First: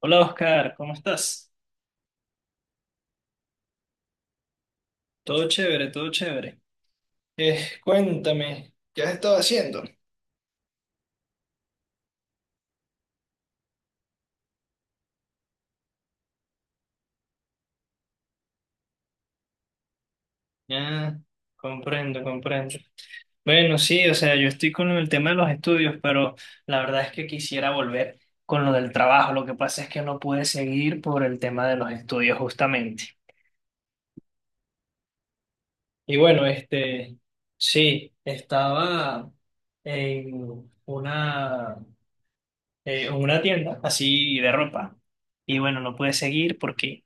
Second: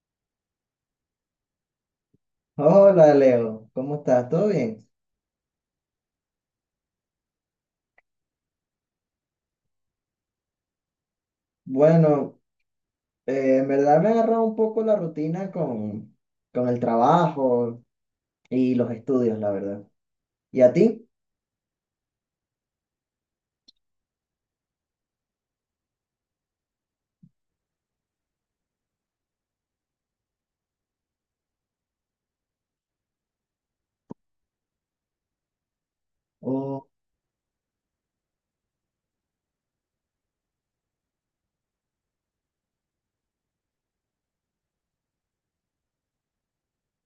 Hola Oscar, ¿cómo estás? Hola Leo, ¿cómo estás? ¿Todo bien? Todo chévere, todo chévere. Cuéntame, ¿qué has estado haciendo? Bueno, en verdad me ha agarrado un poco la rutina con el trabajo y los estudios, la verdad. ¿Y a ti? Ah, comprendo, comprendo. Bueno, sí, o sea, yo estoy con el tema de los estudios, pero la verdad es que quisiera volver con lo del trabajo. Lo que pasa es que no pude seguir por el tema de los estudios justamente. Y bueno, Oh, este, sí, estaba en una, en una tienda así de ropa. Y bueno, no pude seguir porque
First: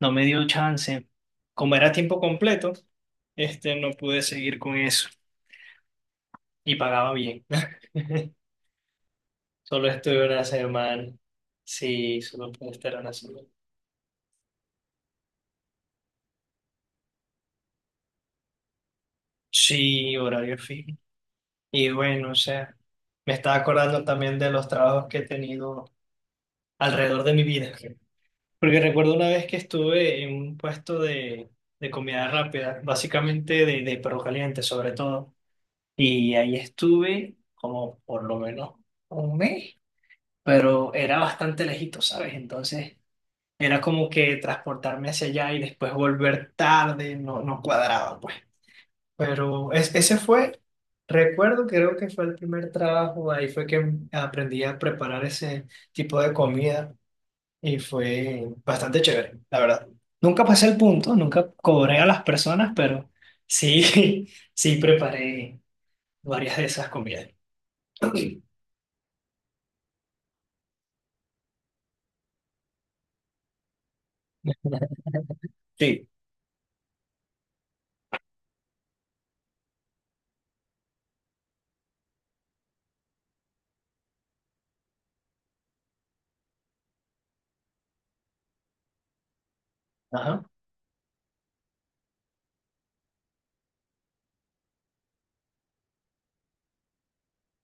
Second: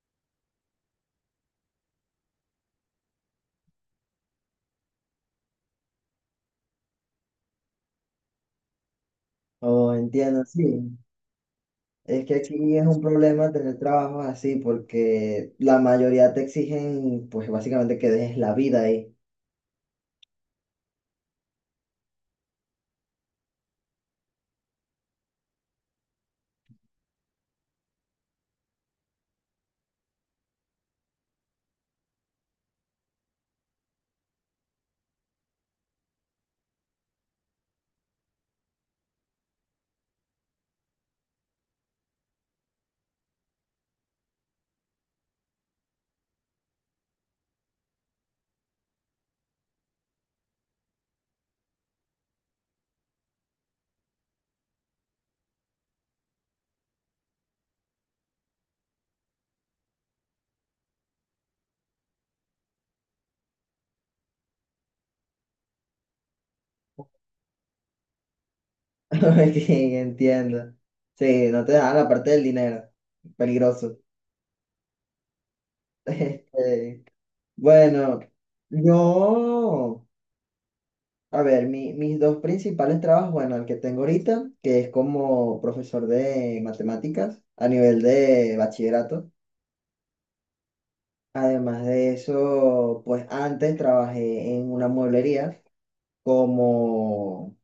no me dio chance. Como era tiempo completo, este, no pude seguir con eso y pagaba bien. Solo oh, estuve una entiendo, sí. semana. Sí, Es que solo pude aquí es estar un una semana. problema tener trabajos así porque la mayoría te exigen, pues básicamente que dejes la vida ahí. Sí, horario fijo. Y bueno, o sea, me estaba acordando también de los trabajos que he tenido alrededor de mi vida. Porque recuerdo una vez que estuve en un puesto de comida rápida, básicamente de perro caliente sobre todo. Y ahí estuve como por lo menos un mes. Pero era bastante lejito, ¿sabes? Entonces era como que transportarme hacia allá y después volver tarde, no, no cuadraba, pues. Pero ese fue, recuerdo, creo que fue el primer trabajo, ahí fue que aprendí a preparar ese tipo de comida y fue bastante chévere, la verdad. Nunca pasé el punto, nunca cobré a las personas, pero sí, sí preparé varias de esas comidas. Sí. Ok, entiendo. Sí, no te dan la parte del dinero. Peligroso. Sí, Este, bueno, yo... A ver, mis dos principales trabajos, bueno, el que tengo ahorita, que es como profesor de matemáticas a nivel de bachillerato. Ajá. Además de eso, pues antes trabajé en una mueblería como,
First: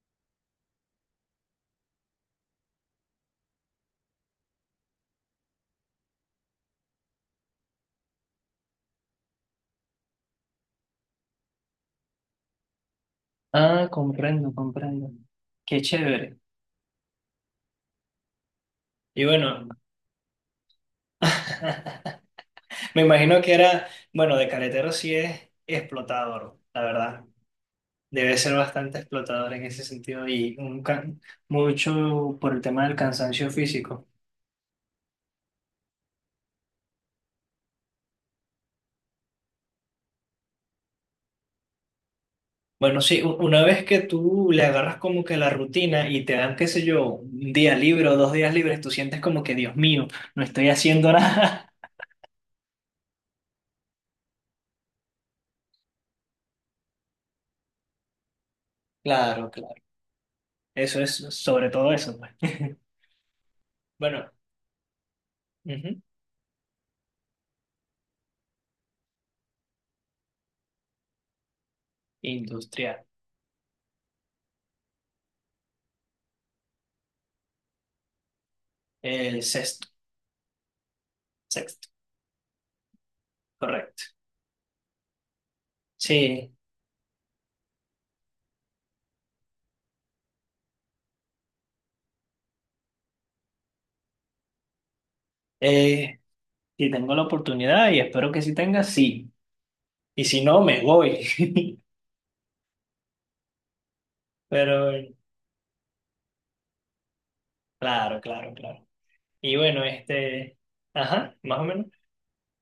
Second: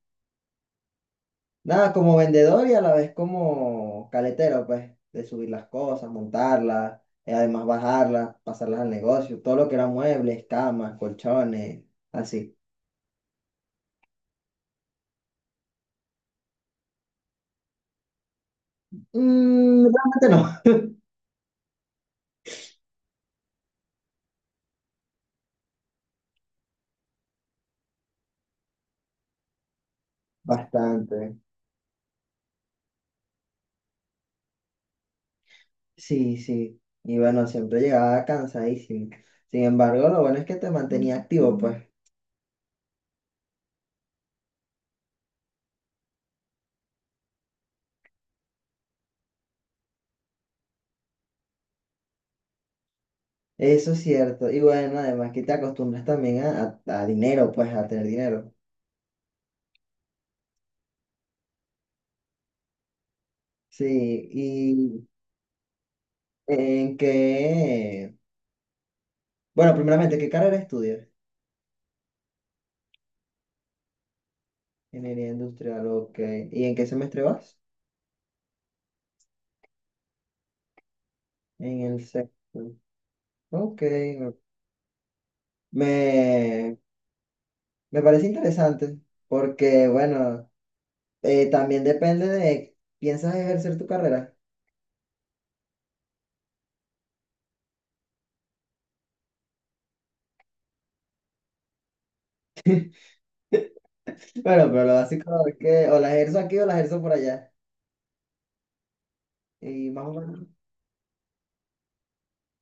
nada, como vendedor y a la vez como caletero, pues, de subir las cosas, montarlas, y además bajarlas, pasarlas al negocio, todo lo que era muebles, camas, colchones, así. Ah, comprendo, comprendo. Qué chévere. Y bueno, Mm, realmente no, me imagino que era, bueno, de caletero sí es explotador, la verdad. Debe ser bastante explotador en ese sentido y bastante. mucho por el tema del cansancio físico. Sí, sí. Y bueno, siempre llegaba cansadísimo. Sin embargo, lo bueno es que te mantenía activo, pues. Bueno, sí, una vez que tú le agarras como que la rutina y te dan, qué sé yo, un día libre o dos días libres, tú sientes como que, Dios mío, no estoy haciendo nada. Eso es cierto. Y bueno, además que te acostumbras también a dinero, pues, a tener dinero. Claro, claro. Eso es sobre todo eso, pues. Sí, Bueno, y ujú, en qué... Bueno, primeramente, ¿qué carrera estudias? Industrial. Ingeniería industrial, ok. ¿Y en qué semestre vas? El sexto, En sexto, el sexto. Ok. correcto. Sí, Me, me parece interesante porque, bueno, también depende de... ¿Piensas ejercer tu carrera? eh, si tengo la oportunidad y espero que si tenga, sí. Y si no, me voy. Bueno, pero Pero así como es que o las ejerzo aquí o las ejerzo por allá. claro, claro, claro. Y bueno, Y este, ajá, más o menos.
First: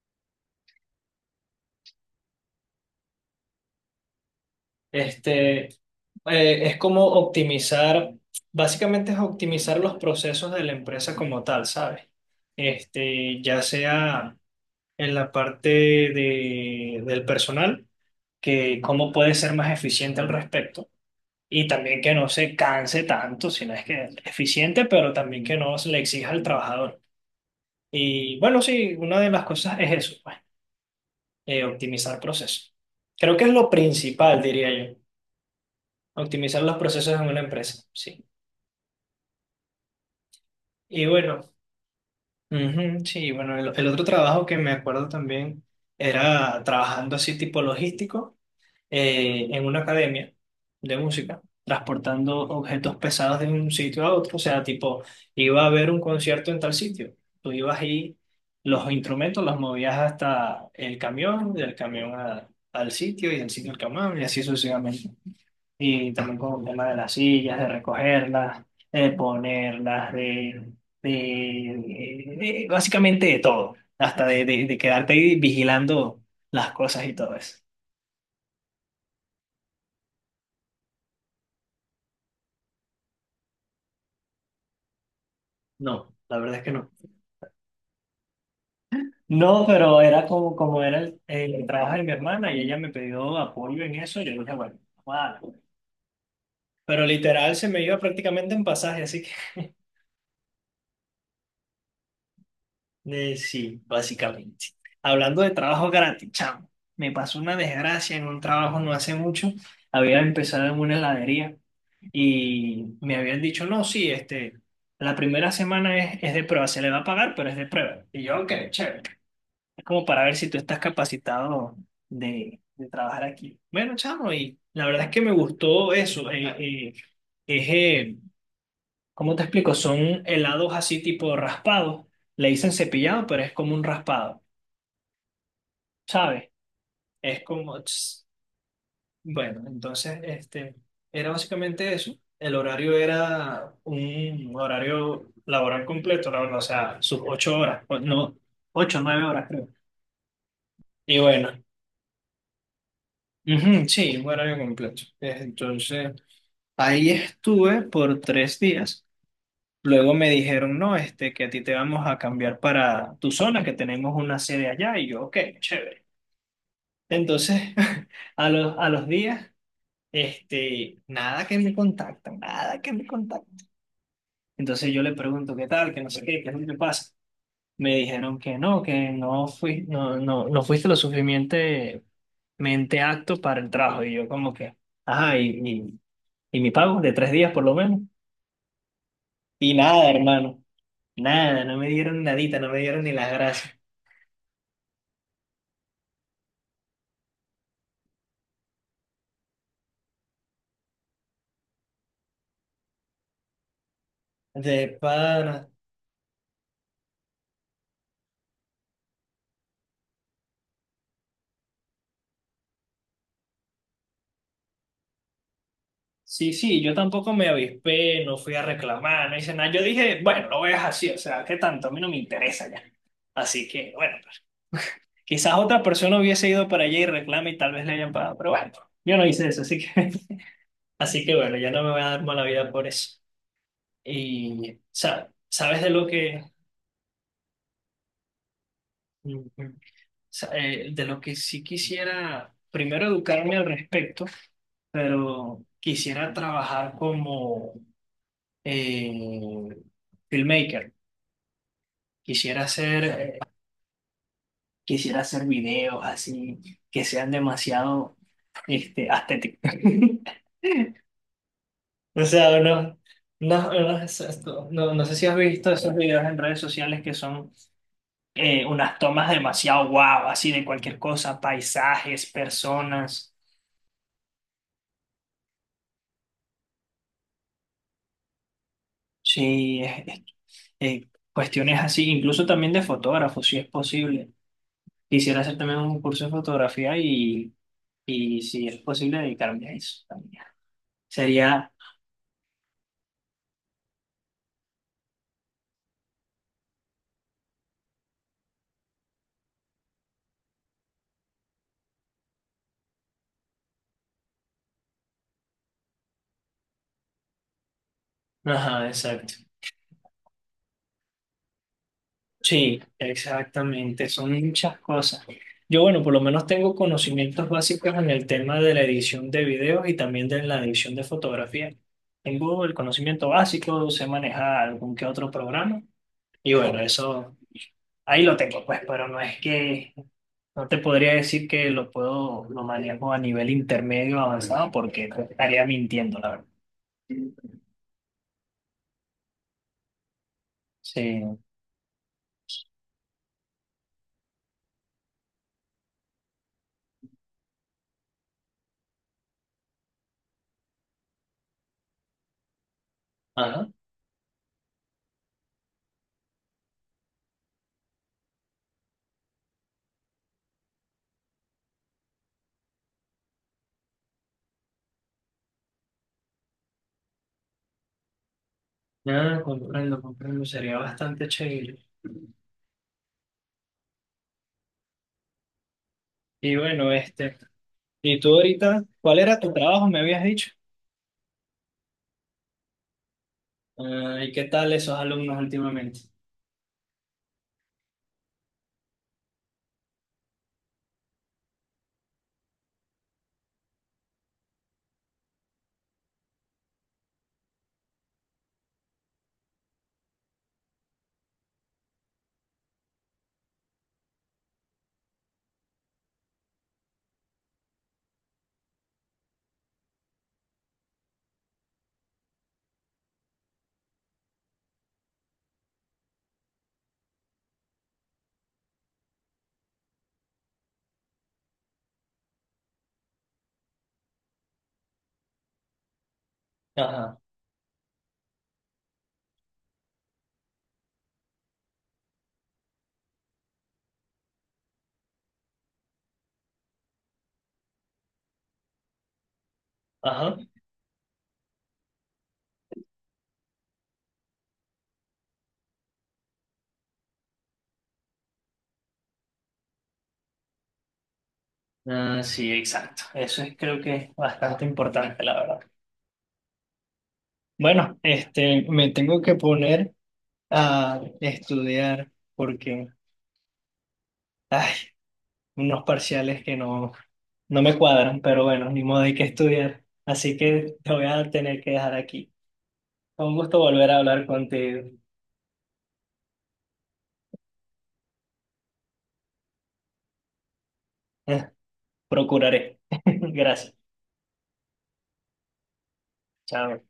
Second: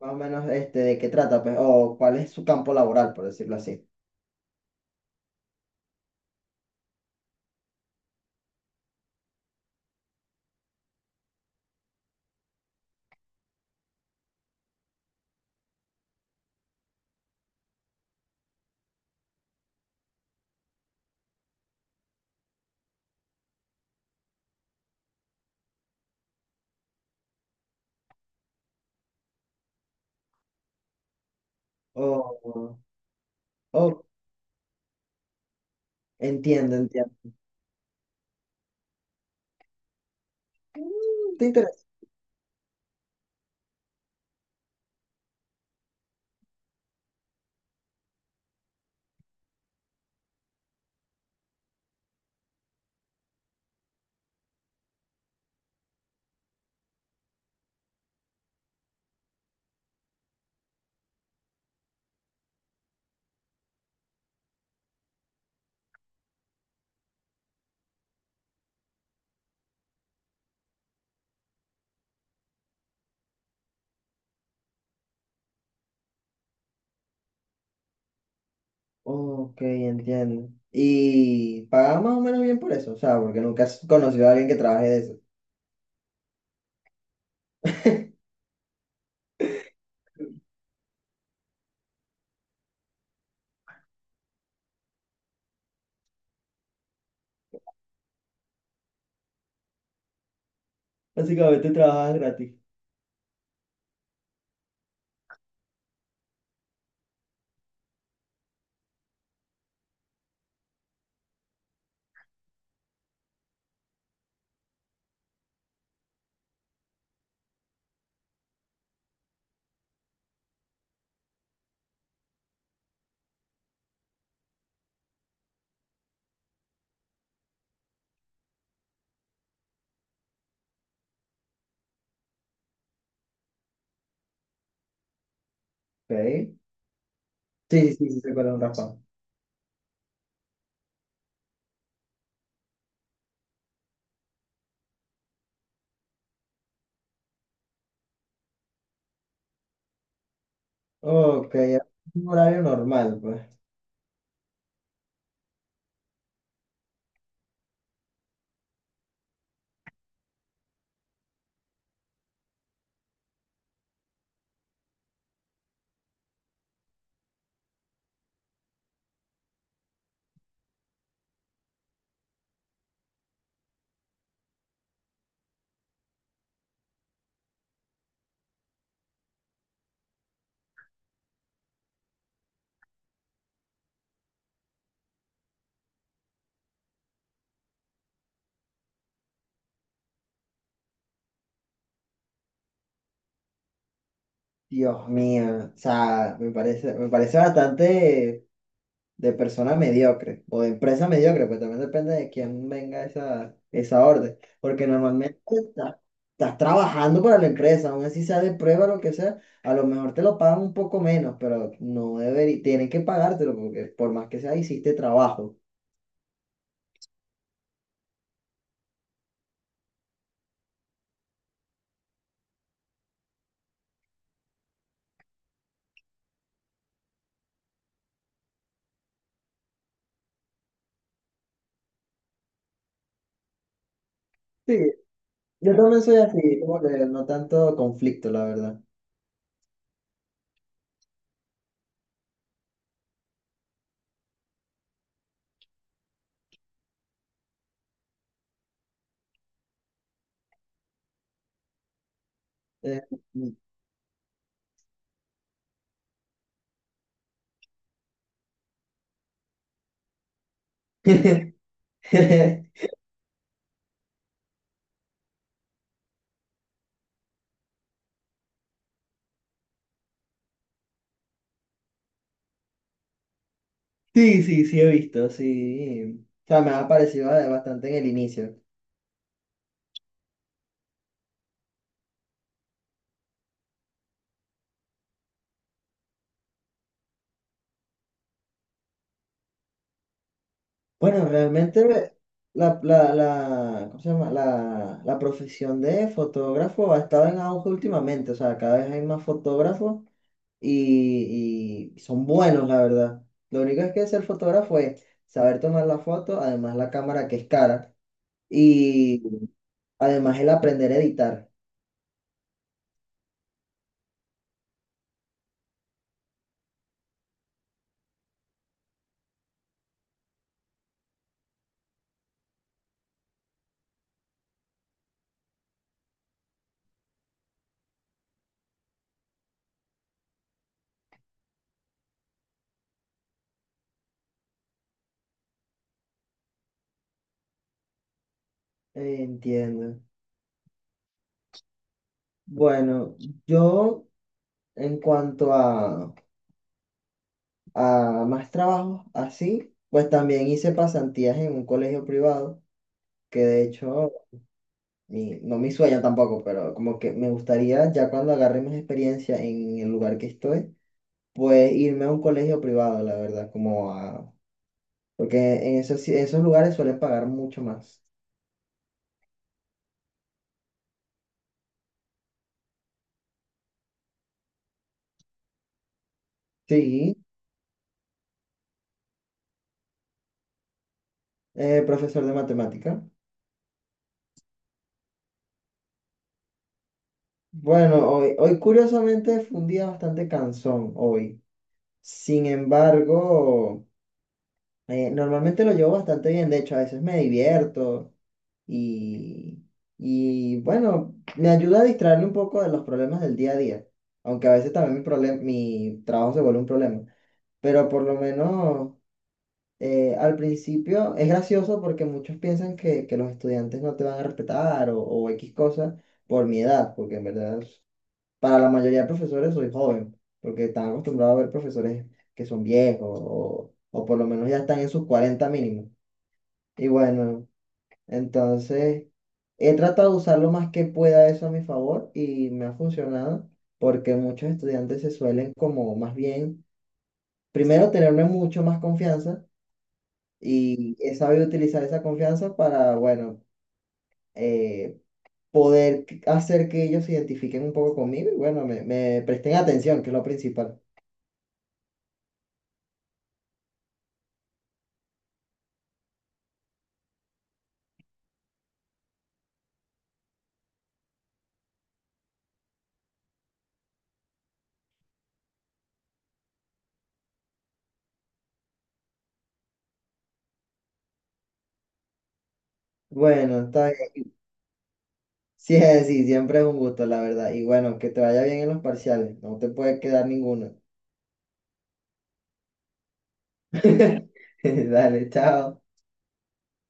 más o menos este, de qué trata, pues, o cuál es su campo laboral, por decirlo así. Este, es como optimizar, básicamente es optimizar los procesos de la empresa como tal, ¿sabes? Este, ya sea en la parte del personal, que cómo puede ser más eficiente al respecto. Y también que no se canse tanto, sino es que es eficiente, pero también que no se le exija al trabajador. Y bueno, sí, una de las cosas es eso, pues, optimizar procesos. Oh, Creo que es lo oh, principal, diría yo, optimizar los entiendo, entiendo. procesos en una empresa, sí. Y Mm, bueno, ¿te interesa? ujú, sí, bueno, el otro trabajo que me acuerdo también era trabajando así tipo logístico. En una academia de música, transportando objetos pesados de un sitio a otro. O sea, tipo, iba a haber un concierto en tal sitio. Tú ibas ahí, los instrumentos los movías hasta el camión, del camión al sitio y del sitio al camión y así sucesivamente. Y también con el tema de las sillas, de recogerlas, de ponerlas, de, de- básicamente de todo, hasta de quedarte ahí vigilando las cosas y todo eso. Ok, entiendo. Y pagas más o menos bien por eso, o sea, porque nunca has conocido a alguien que trabaje de eso. No, la verdad es que no. No, pero era como, como era el trabajo de mi hermana y ella me pidió apoyo en eso y yo dije, bueno, vamos a darle. Pero literal se me iba prácticamente en pasaje, así que Básicamente trabajas gratis. Sí, básicamente. Hablando de trabajo gratis, chamo, me pasó una desgracia en un trabajo no hace mucho. Había empezado en una heladería y me habían dicho, no, sí, este, la primera semana es de prueba, se le va a pagar, pero es de prueba. Y yo, ok, chévere. Es como para ver si tú estás capacitado de trabajar aquí. Bueno, chamo, y la verdad es que me gustó eso. Es, ¿cómo te explico? Son helados así tipo raspados. Le dicen cepillado, pero es como un raspado, ¿sabes? Ok. Es como... Sí, sí, sí, ts- se cuela un raspado. Bueno, entonces, este, era básicamente eso. El horario era un horario laboral completo, la verdad, o sea, sus ocho horas, o no, ocho, nueve horas creo. Y bueno. Ok, es un horario normal, pues. Ujú, sí, un horario completo. Entonces, ahí estuve por tres días. Luego me dijeron, no, este, que a ti te vamos a cambiar para tu zona, que tenemos una sede allá. Y yo, ok, chévere. Entonces, a los días, este, nada que me contactan, nada que me contactan. Entonces yo le pregunto, ¿qué tal? Que no sé qué, qué es lo que pasa. Me dijeron que no fui, no, no, no fuiste lo suficientemente mente acto para el trabajo. Y yo como que, ajá, y mi pago de tres días por lo menos. Y nada, hermano, nada, no me dieron nadita, no me dieron ni las gracias. Dios mío, o sea, me parece bastante. De persona mediocre o de empresa mediocre, pues también depende de quién venga esa orden. De Porque normalmente pana. Estás trabajando para la empresa, aún así sea de prueba, lo que sea, a lo mejor te lo pagan un poco menos, pero no debería, tienen que pagártelo porque por más que sea, hiciste trabajo. Sí, sí, yo tampoco me avispé, no fui a reclamar, no hice nada. Yo dije, bueno, lo veas así, o sea, ¿qué tanto? A mí no me interesa ya. Así que, bueno, pues, quizás otra persona hubiese ido para allá y reclama y tal vez le hayan pagado, pero bueno, yo no hice eso, así que, así que bueno, ya no me voy a dar mala vida por eso. Y, Sí, sa- yo ¿sabes de también lo soy que, así, como que no tanto conflicto, la verdad. sea, de lo que sí quisiera, primero educarme al respecto, pero quisiera trabajar como eh, filmmaker. Quisiera hacer, Eh, eh, quisiera hacer videos así que sean demasiado este, estéticos. O sea, no, no, no, es esto. No, no sé si has visto esos videos en redes sociales que son unas tomas demasiado guau, así de cualquier cosa, paisajes, personas. sí, sí, sí he visto, sí. O sea, me ha parecido bastante en el inicio. Sí, cuestiones así, incluso también de fotógrafo, si es posible. Quisiera hacer también un curso de fotografía y si es posible dedicarme a eso también. Bueno, Sería, realmente la, ¿cómo se llama? La profesión de fotógrafo ha estado en auge últimamente, o sea, cada vez hay más fotógrafos y son buenos, la verdad. Lo único es que ser fotógrafo es saber tomar la foto, además la cámara que es cara ajá, y exacto. además el aprender a editar. Sí, exactamente, son muchas cosas. Yo, bueno, por lo menos tengo conocimientos básicos en el tema de la edición de videos y también de la edición de fotografía. Tengo el conocimiento básico, sé manejar algún que otro programa y bueno, eso ahí lo tengo, pues, pero no es que No te podría decir que lo puedo, lo manejo a nivel intermedio avanzado porque te estaría mintiendo, la verdad. Entiendo. Sí. Bueno, yo en cuanto a más trabajos así, pues también hice pasantías en un colegio privado que de Ajá. hecho no mi sueño tampoco, pero como que me gustaría ya cuando agarre más experiencia en el lugar que estoy, pues irme a un colegio privado, la verdad, como a... Porque en esos, esos lugares suelen pagar mucho más. Ah, comprendo, comprendo. Sería bastante chévere. Y bueno, Sí, este, ¿y tú ahorita, cuál era tu trabajo, me habías dicho? Profesor de matemática. Ah, ¿y qué tal esos alumnos últimamente? Bueno, hoy, hoy curiosamente fue un día bastante cansón hoy. Sin embargo, normalmente lo llevo bastante bien. De hecho, a veces me divierto. Y, y bueno, me ayuda a distraerme un poco de los problemas del día a día, aunque a veces también mi trabajo se vuelve un problema, pero por lo menos al principio es gracioso porque muchos piensan que los estudiantes no te van a respetar o X cosas por mi edad, porque en verdad para la mayoría de profesores soy joven, porque están acostumbrados a ver profesores que son viejos o por lo menos ya están en sus 40 mínimo. Y Ajá, bueno. Entonces, he tratado de usar lo más que pueda eso a mi favor y me ha funcionado porque muchos estudiantes se suelen como más bien, primero tenerme mucho más confianza ajá. y he sabido utilizar esa confianza para, bueno, eh, poder hacer que ellos se identifiquen un poco conmigo y bueno, me presten atención, que es lo principal. Ah, sí, exacto. Eso es, creo que es bastante importante, la verdad. Bueno, este, me tengo que poner a estudiar porque, ay, unos parciales que no. No me cuadran, pero bueno, ni modo hay que estudiar. Así que te voy a tener que dejar aquí. Fue un gusto Bueno, volver está a hablar bien. contigo. Sí, sí, siempre es un gusto, la verdad. Y bueno, que te vaya bien en los parciales. No te puede quedar ninguno. Procuraré. Gracias. Dale, chao. Chao.